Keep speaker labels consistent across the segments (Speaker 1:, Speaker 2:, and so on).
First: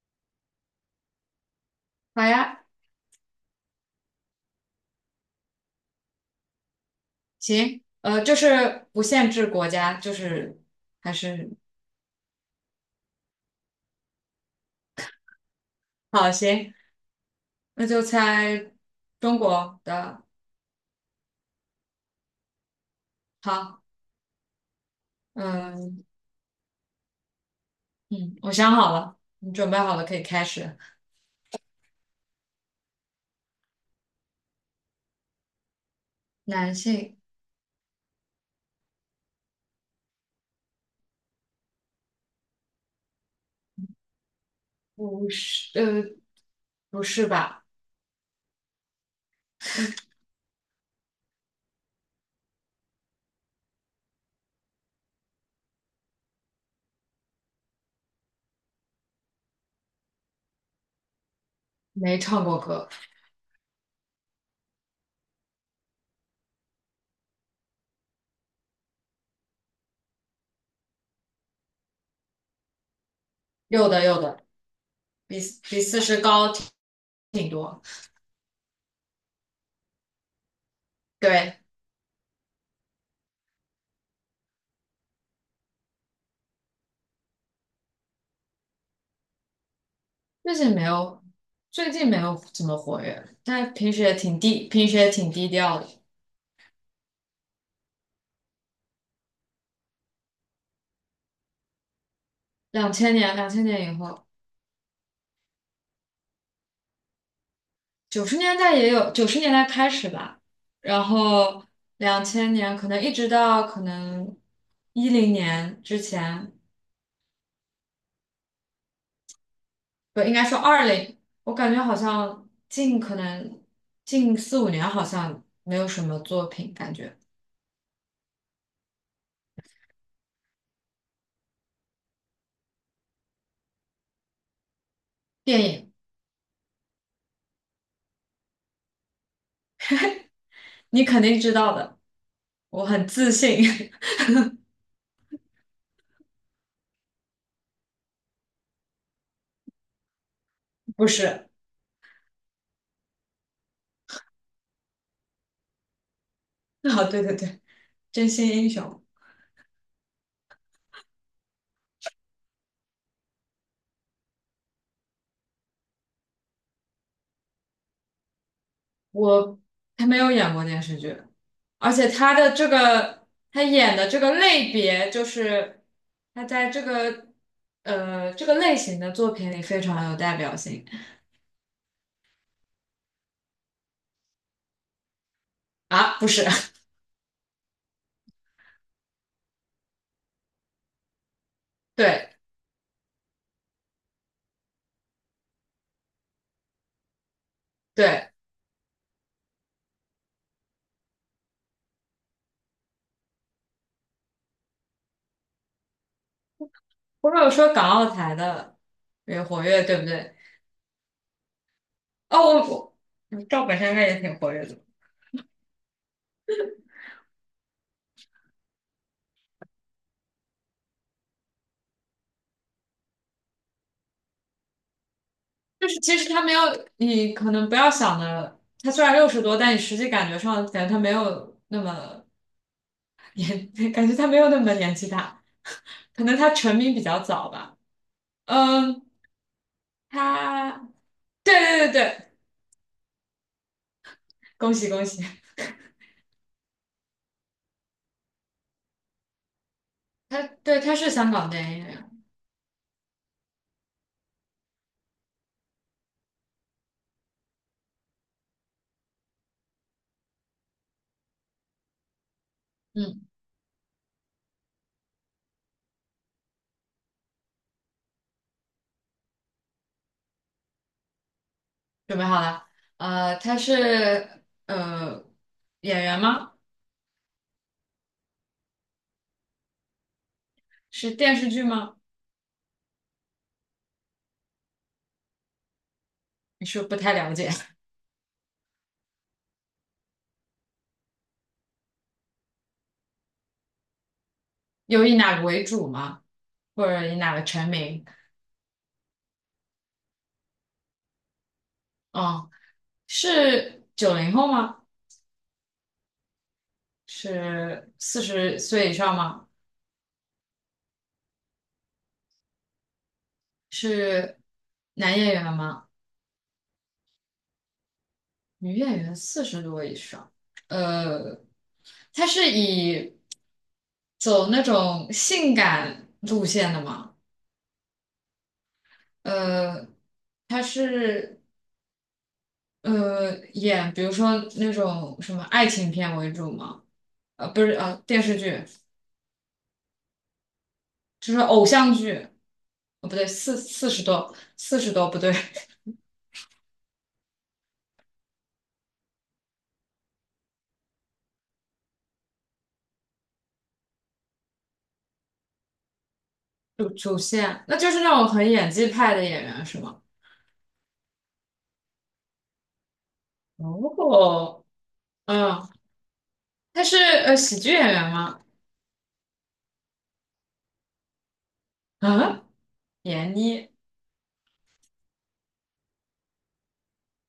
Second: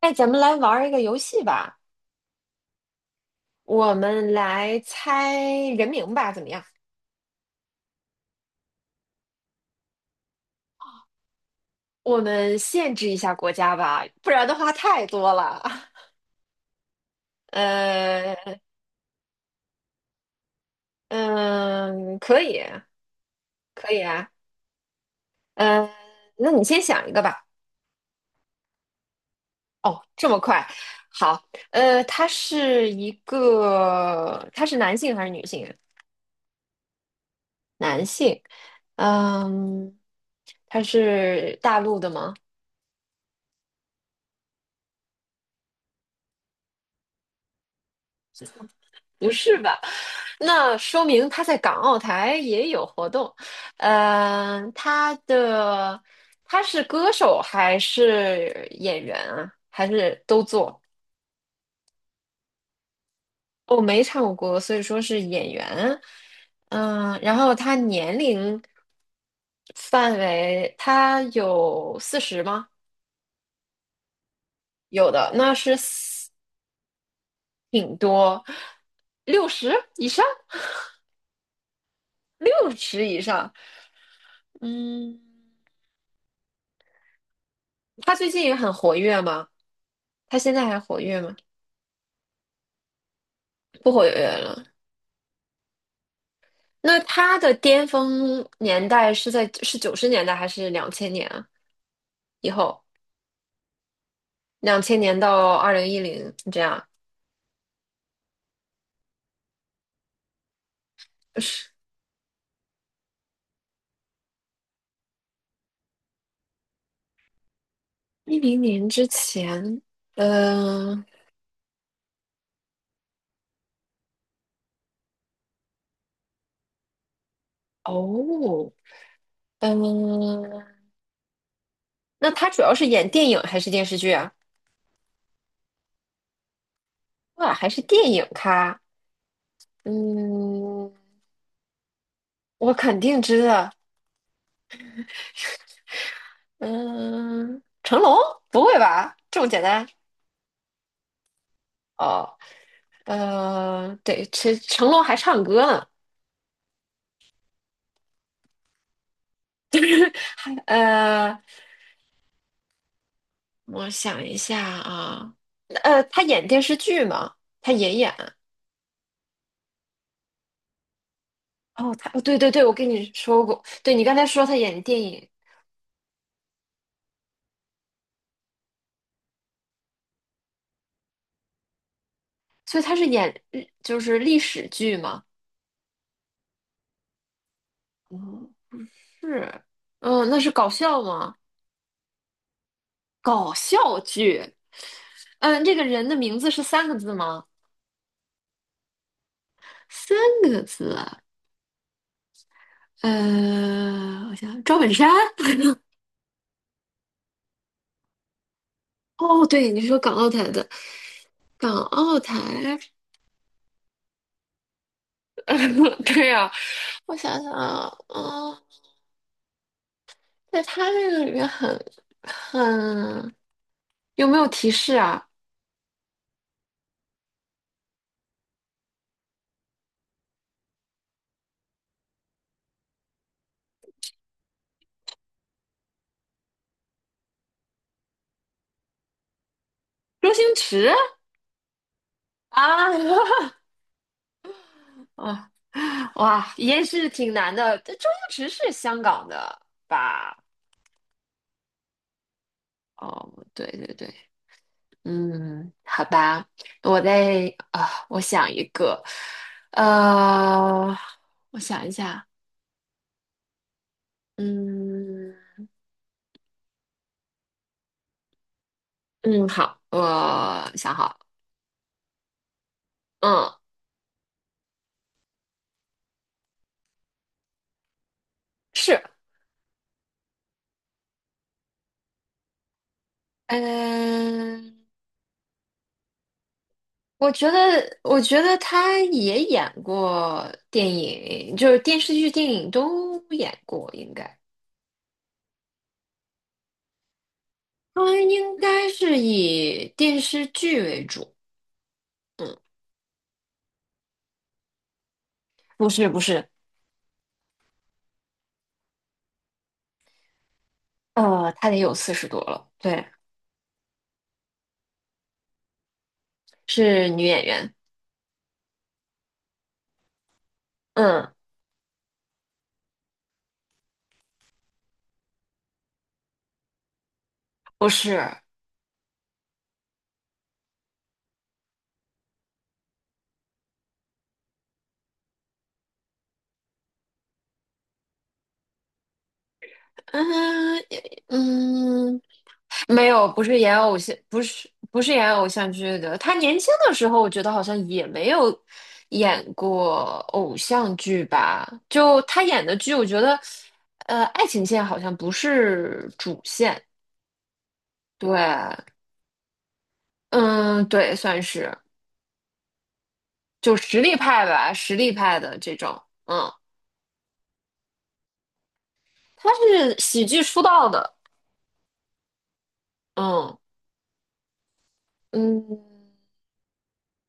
Speaker 1: 哎，咱们来玩儿一个游戏吧，
Speaker 2: 好呀，
Speaker 1: 我们来猜人名吧，怎么样？
Speaker 2: 行，就是不限制国家，就是还是
Speaker 1: 我们限制一下国家吧，不然的话太多了。
Speaker 2: 好，行，那就
Speaker 1: 呃，
Speaker 2: 猜中国的。
Speaker 1: 嗯，可以，
Speaker 2: 好，
Speaker 1: 可以啊。嗯。
Speaker 2: 嗯
Speaker 1: 那你先想一个吧。
Speaker 2: 嗯，我想好了，你准备好
Speaker 1: 哦，
Speaker 2: 了可以
Speaker 1: 这么
Speaker 2: 开
Speaker 1: 快？
Speaker 2: 始。
Speaker 1: 好，他是男性还是女性啊？
Speaker 2: 男性。
Speaker 1: 男性。嗯，他是大陆的吗？
Speaker 2: 不是，不是吧？
Speaker 1: 不是吧？那说明他在港澳台也有活动。嗯、呃，他的他是歌手还是演员啊？还是都做？
Speaker 2: 没唱过歌。
Speaker 1: 我没唱过歌，所以说是演员。然后他年龄范围，他有四十吗？
Speaker 2: 有的有的，
Speaker 1: 有的，
Speaker 2: 比
Speaker 1: 那是
Speaker 2: 四十
Speaker 1: 四
Speaker 2: 高挺多。
Speaker 1: 挺多，六十以上，
Speaker 2: 对。
Speaker 1: 六十以上。嗯，他最近也很活跃吗？他现
Speaker 2: 最
Speaker 1: 在
Speaker 2: 近
Speaker 1: 还
Speaker 2: 没
Speaker 1: 活跃
Speaker 2: 有，
Speaker 1: 吗？
Speaker 2: 最近没有怎么活跃，但
Speaker 1: 不
Speaker 2: 平时
Speaker 1: 活
Speaker 2: 也
Speaker 1: 跃
Speaker 2: 挺
Speaker 1: 了。
Speaker 2: 低，平时也挺低调的。
Speaker 1: 那他的巅峰年代是90年代还是两千年啊？以后
Speaker 2: 两千年，两千年以后。
Speaker 1: 两千年到2010这样，
Speaker 2: 九十年代也有，九十年代开始吧，然后
Speaker 1: 是
Speaker 2: 两千年可能一直到2010年之前，
Speaker 1: 10年之前。
Speaker 2: 不应该说二
Speaker 1: 嗯，
Speaker 2: 零。我感觉好像近可能近四五年好像没有什么作品，感觉
Speaker 1: 哦。嗯、那他主要是演电影还是电视剧啊？
Speaker 2: 电影
Speaker 1: 哇，还是电影咖。嗯，
Speaker 2: 你肯定知道的，
Speaker 1: 我
Speaker 2: 我
Speaker 1: 肯
Speaker 2: 很
Speaker 1: 定
Speaker 2: 自
Speaker 1: 知
Speaker 2: 信。
Speaker 1: 道。嗯，成龙？不会吧？这么简单？
Speaker 2: 不是。
Speaker 1: 哦。对，成龙还唱歌呢。
Speaker 2: 啊，对对对，真心英雄。
Speaker 1: 呃，我想一下啊。他演电视剧吗？他也演。
Speaker 2: 我还没有演过电视剧，而
Speaker 1: 哦，
Speaker 2: 且
Speaker 1: 哦，对对对，我跟你说
Speaker 2: 他
Speaker 1: 过，对，
Speaker 2: 演
Speaker 1: 你
Speaker 2: 的
Speaker 1: 刚
Speaker 2: 这
Speaker 1: 才
Speaker 2: 个
Speaker 1: 说他
Speaker 2: 类
Speaker 1: 演电
Speaker 2: 别，就
Speaker 1: 影。
Speaker 2: 是他在这个类型的作品里非常有代表性。
Speaker 1: 所以他是演日就是历史剧吗？
Speaker 2: 啊，不是。
Speaker 1: 嗯，是。嗯，那是搞笑吗？
Speaker 2: 对
Speaker 1: 搞笑剧。嗯，这个人的名字是三个字吗？
Speaker 2: 对。
Speaker 1: 三个字啊。呃，我想想，赵本山。
Speaker 2: 或者说港澳台的也
Speaker 1: 哦，
Speaker 2: 活
Speaker 1: 对，你
Speaker 2: 跃，
Speaker 1: 说
Speaker 2: 对不
Speaker 1: 港澳
Speaker 2: 对？
Speaker 1: 台的港澳台，
Speaker 2: 哦，我我嗯赵本山应该也挺活跃的。
Speaker 1: 对呀，我想想啊。嗯，在他这个里面很很有没有提示啊？
Speaker 2: 就是其实他没有你可能不要想的，他虽然60多，但你实际感觉上他没有那么年，感觉他没有那么年纪大，可能他成名比较早吧。嗯。
Speaker 1: 周星
Speaker 2: 他
Speaker 1: 驰
Speaker 2: 对对对对，
Speaker 1: 啊。
Speaker 2: 恭喜恭 喜！
Speaker 1: 啊，哇，也是挺难的。这周星驰是香港的吧？
Speaker 2: 对，他是香港电影演员。
Speaker 1: 哦，对对对。嗯，好吧，我再啊，我想一个。呃，我想一下。
Speaker 2: 嗯，
Speaker 1: 嗯嗯，好，我想好了。
Speaker 2: 准备好了？
Speaker 1: 嗯，
Speaker 2: 他是演员吗？
Speaker 1: 是。
Speaker 2: 是电视剧吗？
Speaker 1: 嗯，
Speaker 2: 你是不是不太
Speaker 1: 我
Speaker 2: 了
Speaker 1: 觉
Speaker 2: 解？
Speaker 1: 得，我觉得他也演过电影，就是电视剧、电影都演过，应该
Speaker 2: 有以哪个为主吗？或者以哪个成名？
Speaker 1: 他应该是以电视剧为主。
Speaker 2: 哦。
Speaker 1: 嗯，
Speaker 2: 是90后吗？
Speaker 1: 不是不是。
Speaker 2: 是40岁以上吗？
Speaker 1: 他得有40多了。对，
Speaker 2: 是男演员吗？
Speaker 1: 是女演员。
Speaker 2: 女演员四十多以上。
Speaker 1: 嗯，
Speaker 2: 呃，她是以走那种性感路线的嘛？
Speaker 1: 不是。
Speaker 2: 呃，她是演比如说那种什么爱情片为主嘛？不是电视剧，
Speaker 1: 嗯
Speaker 2: 就是偶像剧。
Speaker 1: 嗯，没
Speaker 2: 哦不对，
Speaker 1: 有。不是演
Speaker 2: 四
Speaker 1: 偶
Speaker 2: 十
Speaker 1: 像，
Speaker 2: 多
Speaker 1: 不是
Speaker 2: 四十
Speaker 1: 不
Speaker 2: 多
Speaker 1: 是
Speaker 2: 不
Speaker 1: 演
Speaker 2: 对，
Speaker 1: 偶像剧的。他年轻的时候，我觉得好像也没有演过偶像剧吧。就他演的剧，我觉得，爱情线好像不是主线。
Speaker 2: 主线，那就是那种
Speaker 1: 对。
Speaker 2: 很演技派的演员是吗？
Speaker 1: 嗯，对，算是就实力派
Speaker 2: 哦。
Speaker 1: 吧，实力派的
Speaker 2: 嗯。
Speaker 1: 这种。嗯，
Speaker 2: 她是喜剧演员吗？
Speaker 1: 他是喜剧出道的。
Speaker 2: 啊，闫
Speaker 1: 嗯
Speaker 2: 妮。
Speaker 1: 嗯，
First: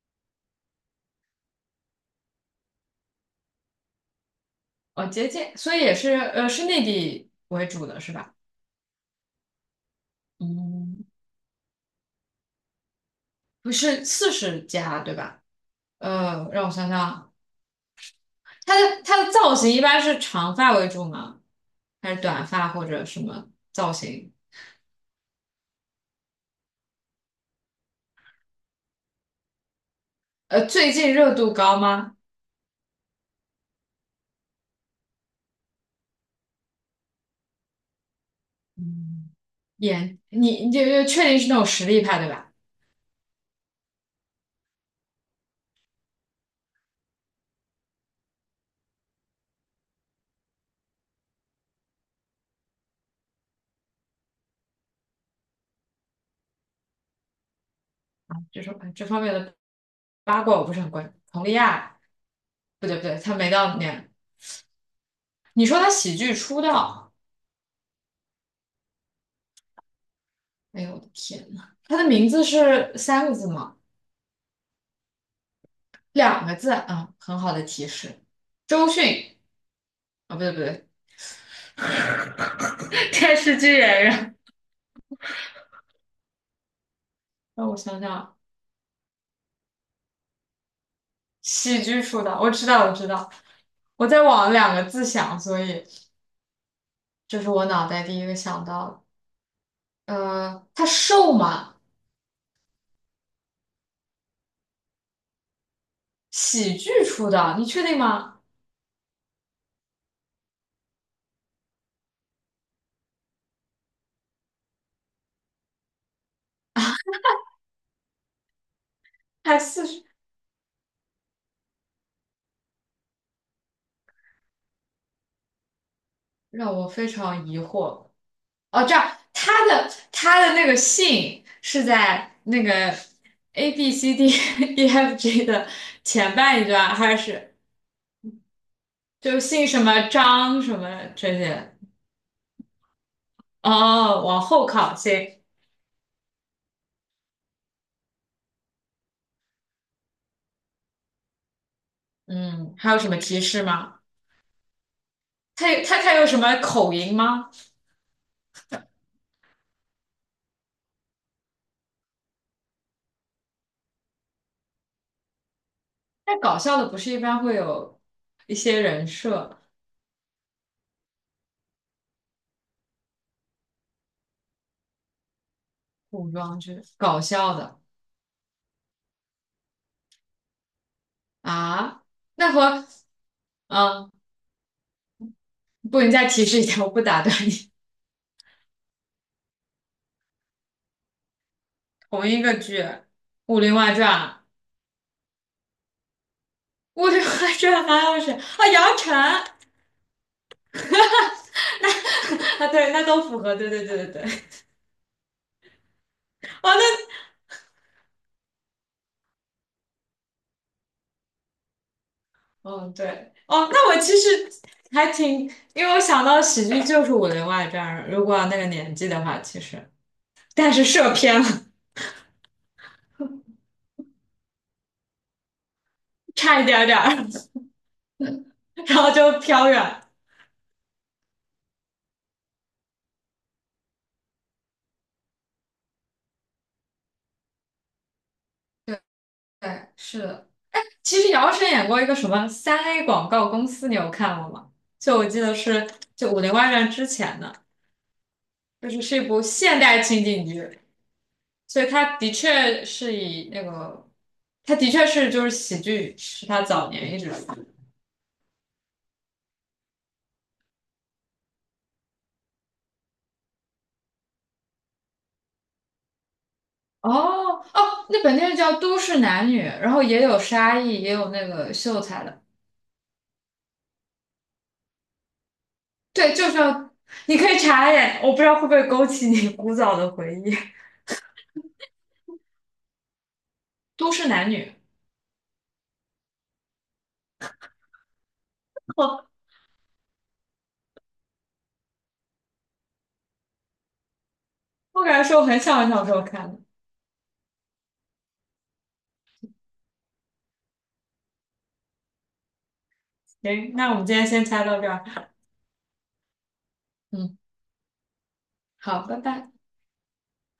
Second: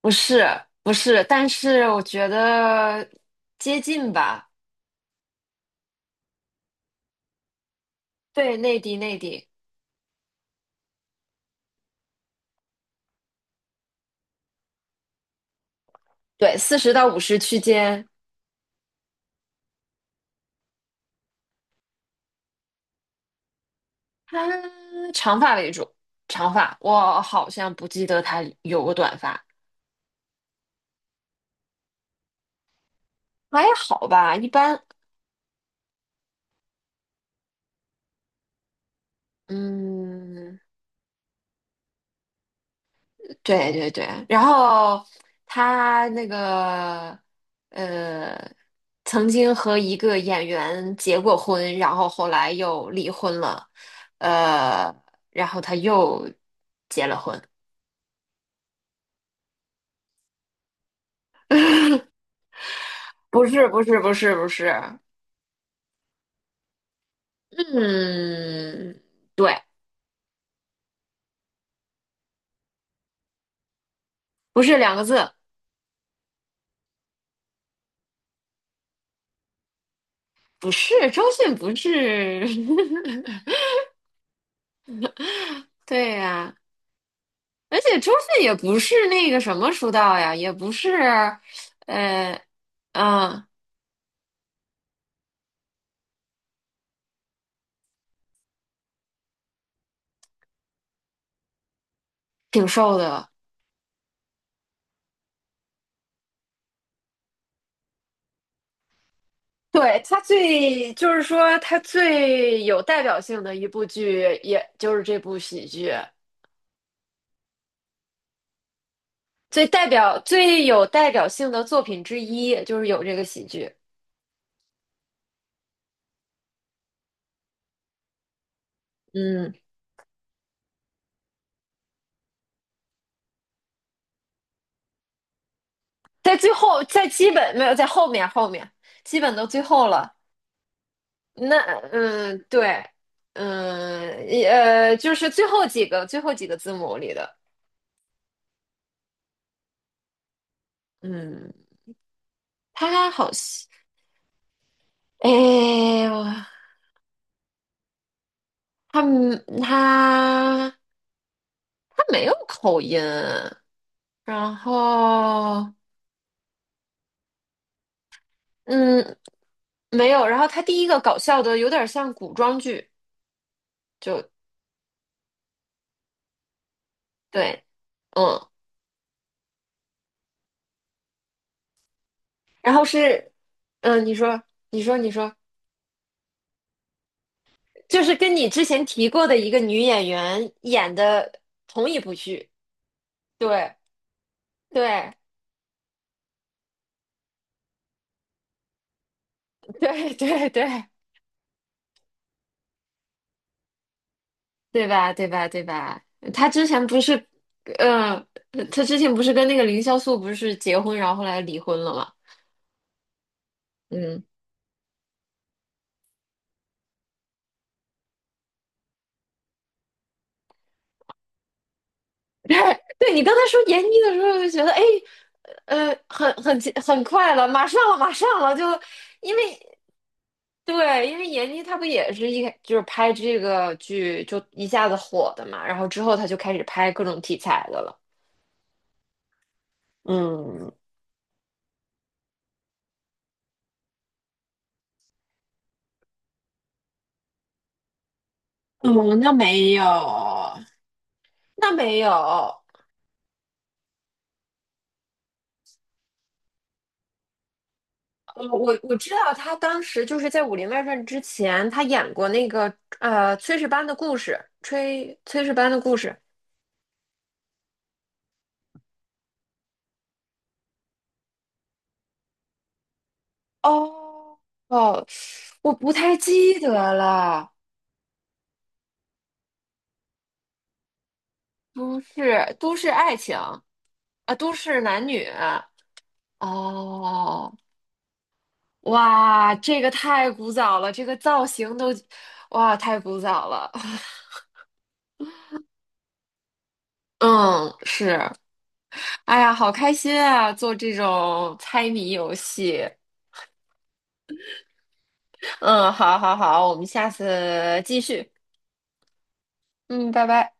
Speaker 1: 不是不是，但是我觉得接近吧。
Speaker 2: 哦，接近，所以也是是内地为主的是吧？
Speaker 1: 对，内地内地。
Speaker 2: 嗯。不是40加对吧？
Speaker 1: 对，
Speaker 2: 让我
Speaker 1: 四
Speaker 2: 想
Speaker 1: 十
Speaker 2: 想
Speaker 1: 到五
Speaker 2: 啊，
Speaker 1: 十区间。
Speaker 2: 它的造型一般是长发为主吗？还是短发或者什么造型？
Speaker 1: 他长发为主，长发，我好像不记得他有过短发。
Speaker 2: 最近热度高吗？
Speaker 1: 还好吧，一般。
Speaker 2: 嗯。演
Speaker 1: 嗯，
Speaker 2: 你就确定是那种实力派对吧？
Speaker 1: 对对对。然后他那个，呃，曾经和一个演员结过婚，然后后来又离婚了，呃，然后他又结了婚。
Speaker 2: 就种这方面的八卦我不是很关注。佟丽娅不对不对，她
Speaker 1: 不
Speaker 2: 没
Speaker 1: 是
Speaker 2: 到
Speaker 1: 不是不
Speaker 2: 年。
Speaker 1: 是不是。
Speaker 2: 你说她喜剧出道？
Speaker 1: 嗯，对，
Speaker 2: 哎呦我的天呐，她的名字是3个字吗？
Speaker 1: 不是2个字。
Speaker 2: 两个字啊，很好的提示。周迅啊，不对不
Speaker 1: 不
Speaker 2: 对，
Speaker 1: 是，周迅不是。
Speaker 2: 电 视剧演员。
Speaker 1: 对呀，
Speaker 2: 让我
Speaker 1: 而且
Speaker 2: 想
Speaker 1: 周
Speaker 2: 想，
Speaker 1: 迅也不是那个什么出道呀，也不是。
Speaker 2: 喜剧出
Speaker 1: 呃，
Speaker 2: 道，我知道我知道。
Speaker 1: 嗯，
Speaker 2: 我在往两个字想，所以这是我脑袋第一个想到的。他瘦吗？
Speaker 1: 挺瘦的。
Speaker 2: 喜剧出道，你确定吗？
Speaker 1: 对。就是说他最有代表性的一部剧，也就是这部喜剧，
Speaker 2: 还四十，
Speaker 1: 最有代表性的作品之一，就是有这个喜剧。
Speaker 2: 让我非常疑惑。哦，这样，
Speaker 1: 嗯，
Speaker 2: 他的那个姓是在那个 ABCDEFG 的前
Speaker 1: 在最
Speaker 2: 半一
Speaker 1: 后，
Speaker 2: 段，
Speaker 1: 在
Speaker 2: 还
Speaker 1: 基
Speaker 2: 是？
Speaker 1: 本没有，在后面，后面基本
Speaker 2: 就
Speaker 1: 都最
Speaker 2: 姓什
Speaker 1: 后
Speaker 2: 么
Speaker 1: 了。
Speaker 2: 张什么这
Speaker 1: 那
Speaker 2: 些。
Speaker 1: 嗯，对。
Speaker 2: 哦，
Speaker 1: 嗯
Speaker 2: 往
Speaker 1: 也，
Speaker 2: 后靠，
Speaker 1: 就是
Speaker 2: 行。
Speaker 1: 最后几个字母里的。嗯，
Speaker 2: 嗯，还有什
Speaker 1: 还
Speaker 2: 么
Speaker 1: 好
Speaker 2: 提
Speaker 1: 像，
Speaker 2: 示吗？
Speaker 1: 哎
Speaker 2: 他有他他
Speaker 1: 呦，
Speaker 2: 有什么口音吗？
Speaker 1: 他他他没有口音。然后
Speaker 2: 那搞笑的不是一般会有一些人
Speaker 1: 嗯
Speaker 2: 设
Speaker 1: 没有。然后他第一个搞笑的有点像古装剧。就
Speaker 2: 古装剧搞笑
Speaker 1: 对。
Speaker 2: 的
Speaker 1: 嗯，
Speaker 2: 啊？那
Speaker 1: 然后
Speaker 2: 和
Speaker 1: 是
Speaker 2: 嗯，
Speaker 1: 你说你说你说，
Speaker 2: 不，你再提示一下，我不打断你。
Speaker 1: 就是跟你之前提过的一个女演员演的同一部
Speaker 2: 同一
Speaker 1: 剧。
Speaker 2: 个剧，《武
Speaker 1: 对。
Speaker 2: 林外传》，
Speaker 1: 对。
Speaker 2: 《武林外传》还有谁啊？杨晨。
Speaker 1: 对对对，
Speaker 2: 啊，对，那都符合，对对对对对。
Speaker 1: 对吧？对吧？对吧？他之
Speaker 2: 哦，那
Speaker 1: 前不是，嗯、他之前不是跟那个凌潇肃不是结婚，然后后来离婚了嘛？
Speaker 2: 嗯，对，哦，那我其
Speaker 1: 嗯。
Speaker 2: 实还挺，因为我想到喜剧就是《武林外传》，如果那个年纪的话，其实，但是射偏了，
Speaker 1: 对，你刚才说闫妮的时候，就觉得哎，很很
Speaker 2: 差一点点
Speaker 1: 很
Speaker 2: 儿，
Speaker 1: 快了，马上了，马上了。就
Speaker 2: 然后就
Speaker 1: 因为，
Speaker 2: 飘远。
Speaker 1: 对，因为闫妮她不也是一开就是拍这个剧就一下子火的嘛，然后之后她就开始拍各种题材的了。
Speaker 2: 对，对，是的。
Speaker 1: 嗯
Speaker 2: 其实姚晨演过一个什么3A 广告公司，你有看过吗？就我记得是就《武林外传》之前的，就是
Speaker 1: 嗯，
Speaker 2: 一
Speaker 1: 那
Speaker 2: 部
Speaker 1: 没
Speaker 2: 现
Speaker 1: 有，
Speaker 2: 代情景剧，
Speaker 1: 那
Speaker 2: 所以
Speaker 1: 没
Speaker 2: 它的
Speaker 1: 有。
Speaker 2: 确是以那个，它的确是就是喜剧是他早年一直。
Speaker 1: 我知道他当时就是在《武林外传》之前，他演过那个《炊事班的故事》，炊事班的故事。
Speaker 2: 哦哦，那本电视叫《都市男女》，然后也有沙溢，也有那个秀才的。
Speaker 1: 哦哦，我不太
Speaker 2: 对，就是
Speaker 1: 记
Speaker 2: 要
Speaker 1: 得
Speaker 2: 你可
Speaker 1: 了，
Speaker 2: 以查一眼，我不知道会不会勾起你古早的回忆。
Speaker 1: 不是都市爱情
Speaker 2: 《都市
Speaker 1: 啊，
Speaker 2: 男
Speaker 1: 都
Speaker 2: 女》，
Speaker 1: 市男女。哦，
Speaker 2: 我
Speaker 1: 哇，这个太古早了，这个造型都，哇，太古早了。
Speaker 2: 我感觉是我很小很小时候看的。
Speaker 1: 嗯，是。哎呀，好开心啊，做这种猜谜游戏。
Speaker 2: 行，那我们今天先猜到这儿。
Speaker 1: 嗯，好，好，好，我们下
Speaker 2: 嗯，
Speaker 1: 次继续。
Speaker 2: 好，拜拜。
Speaker 1: 嗯，拜拜。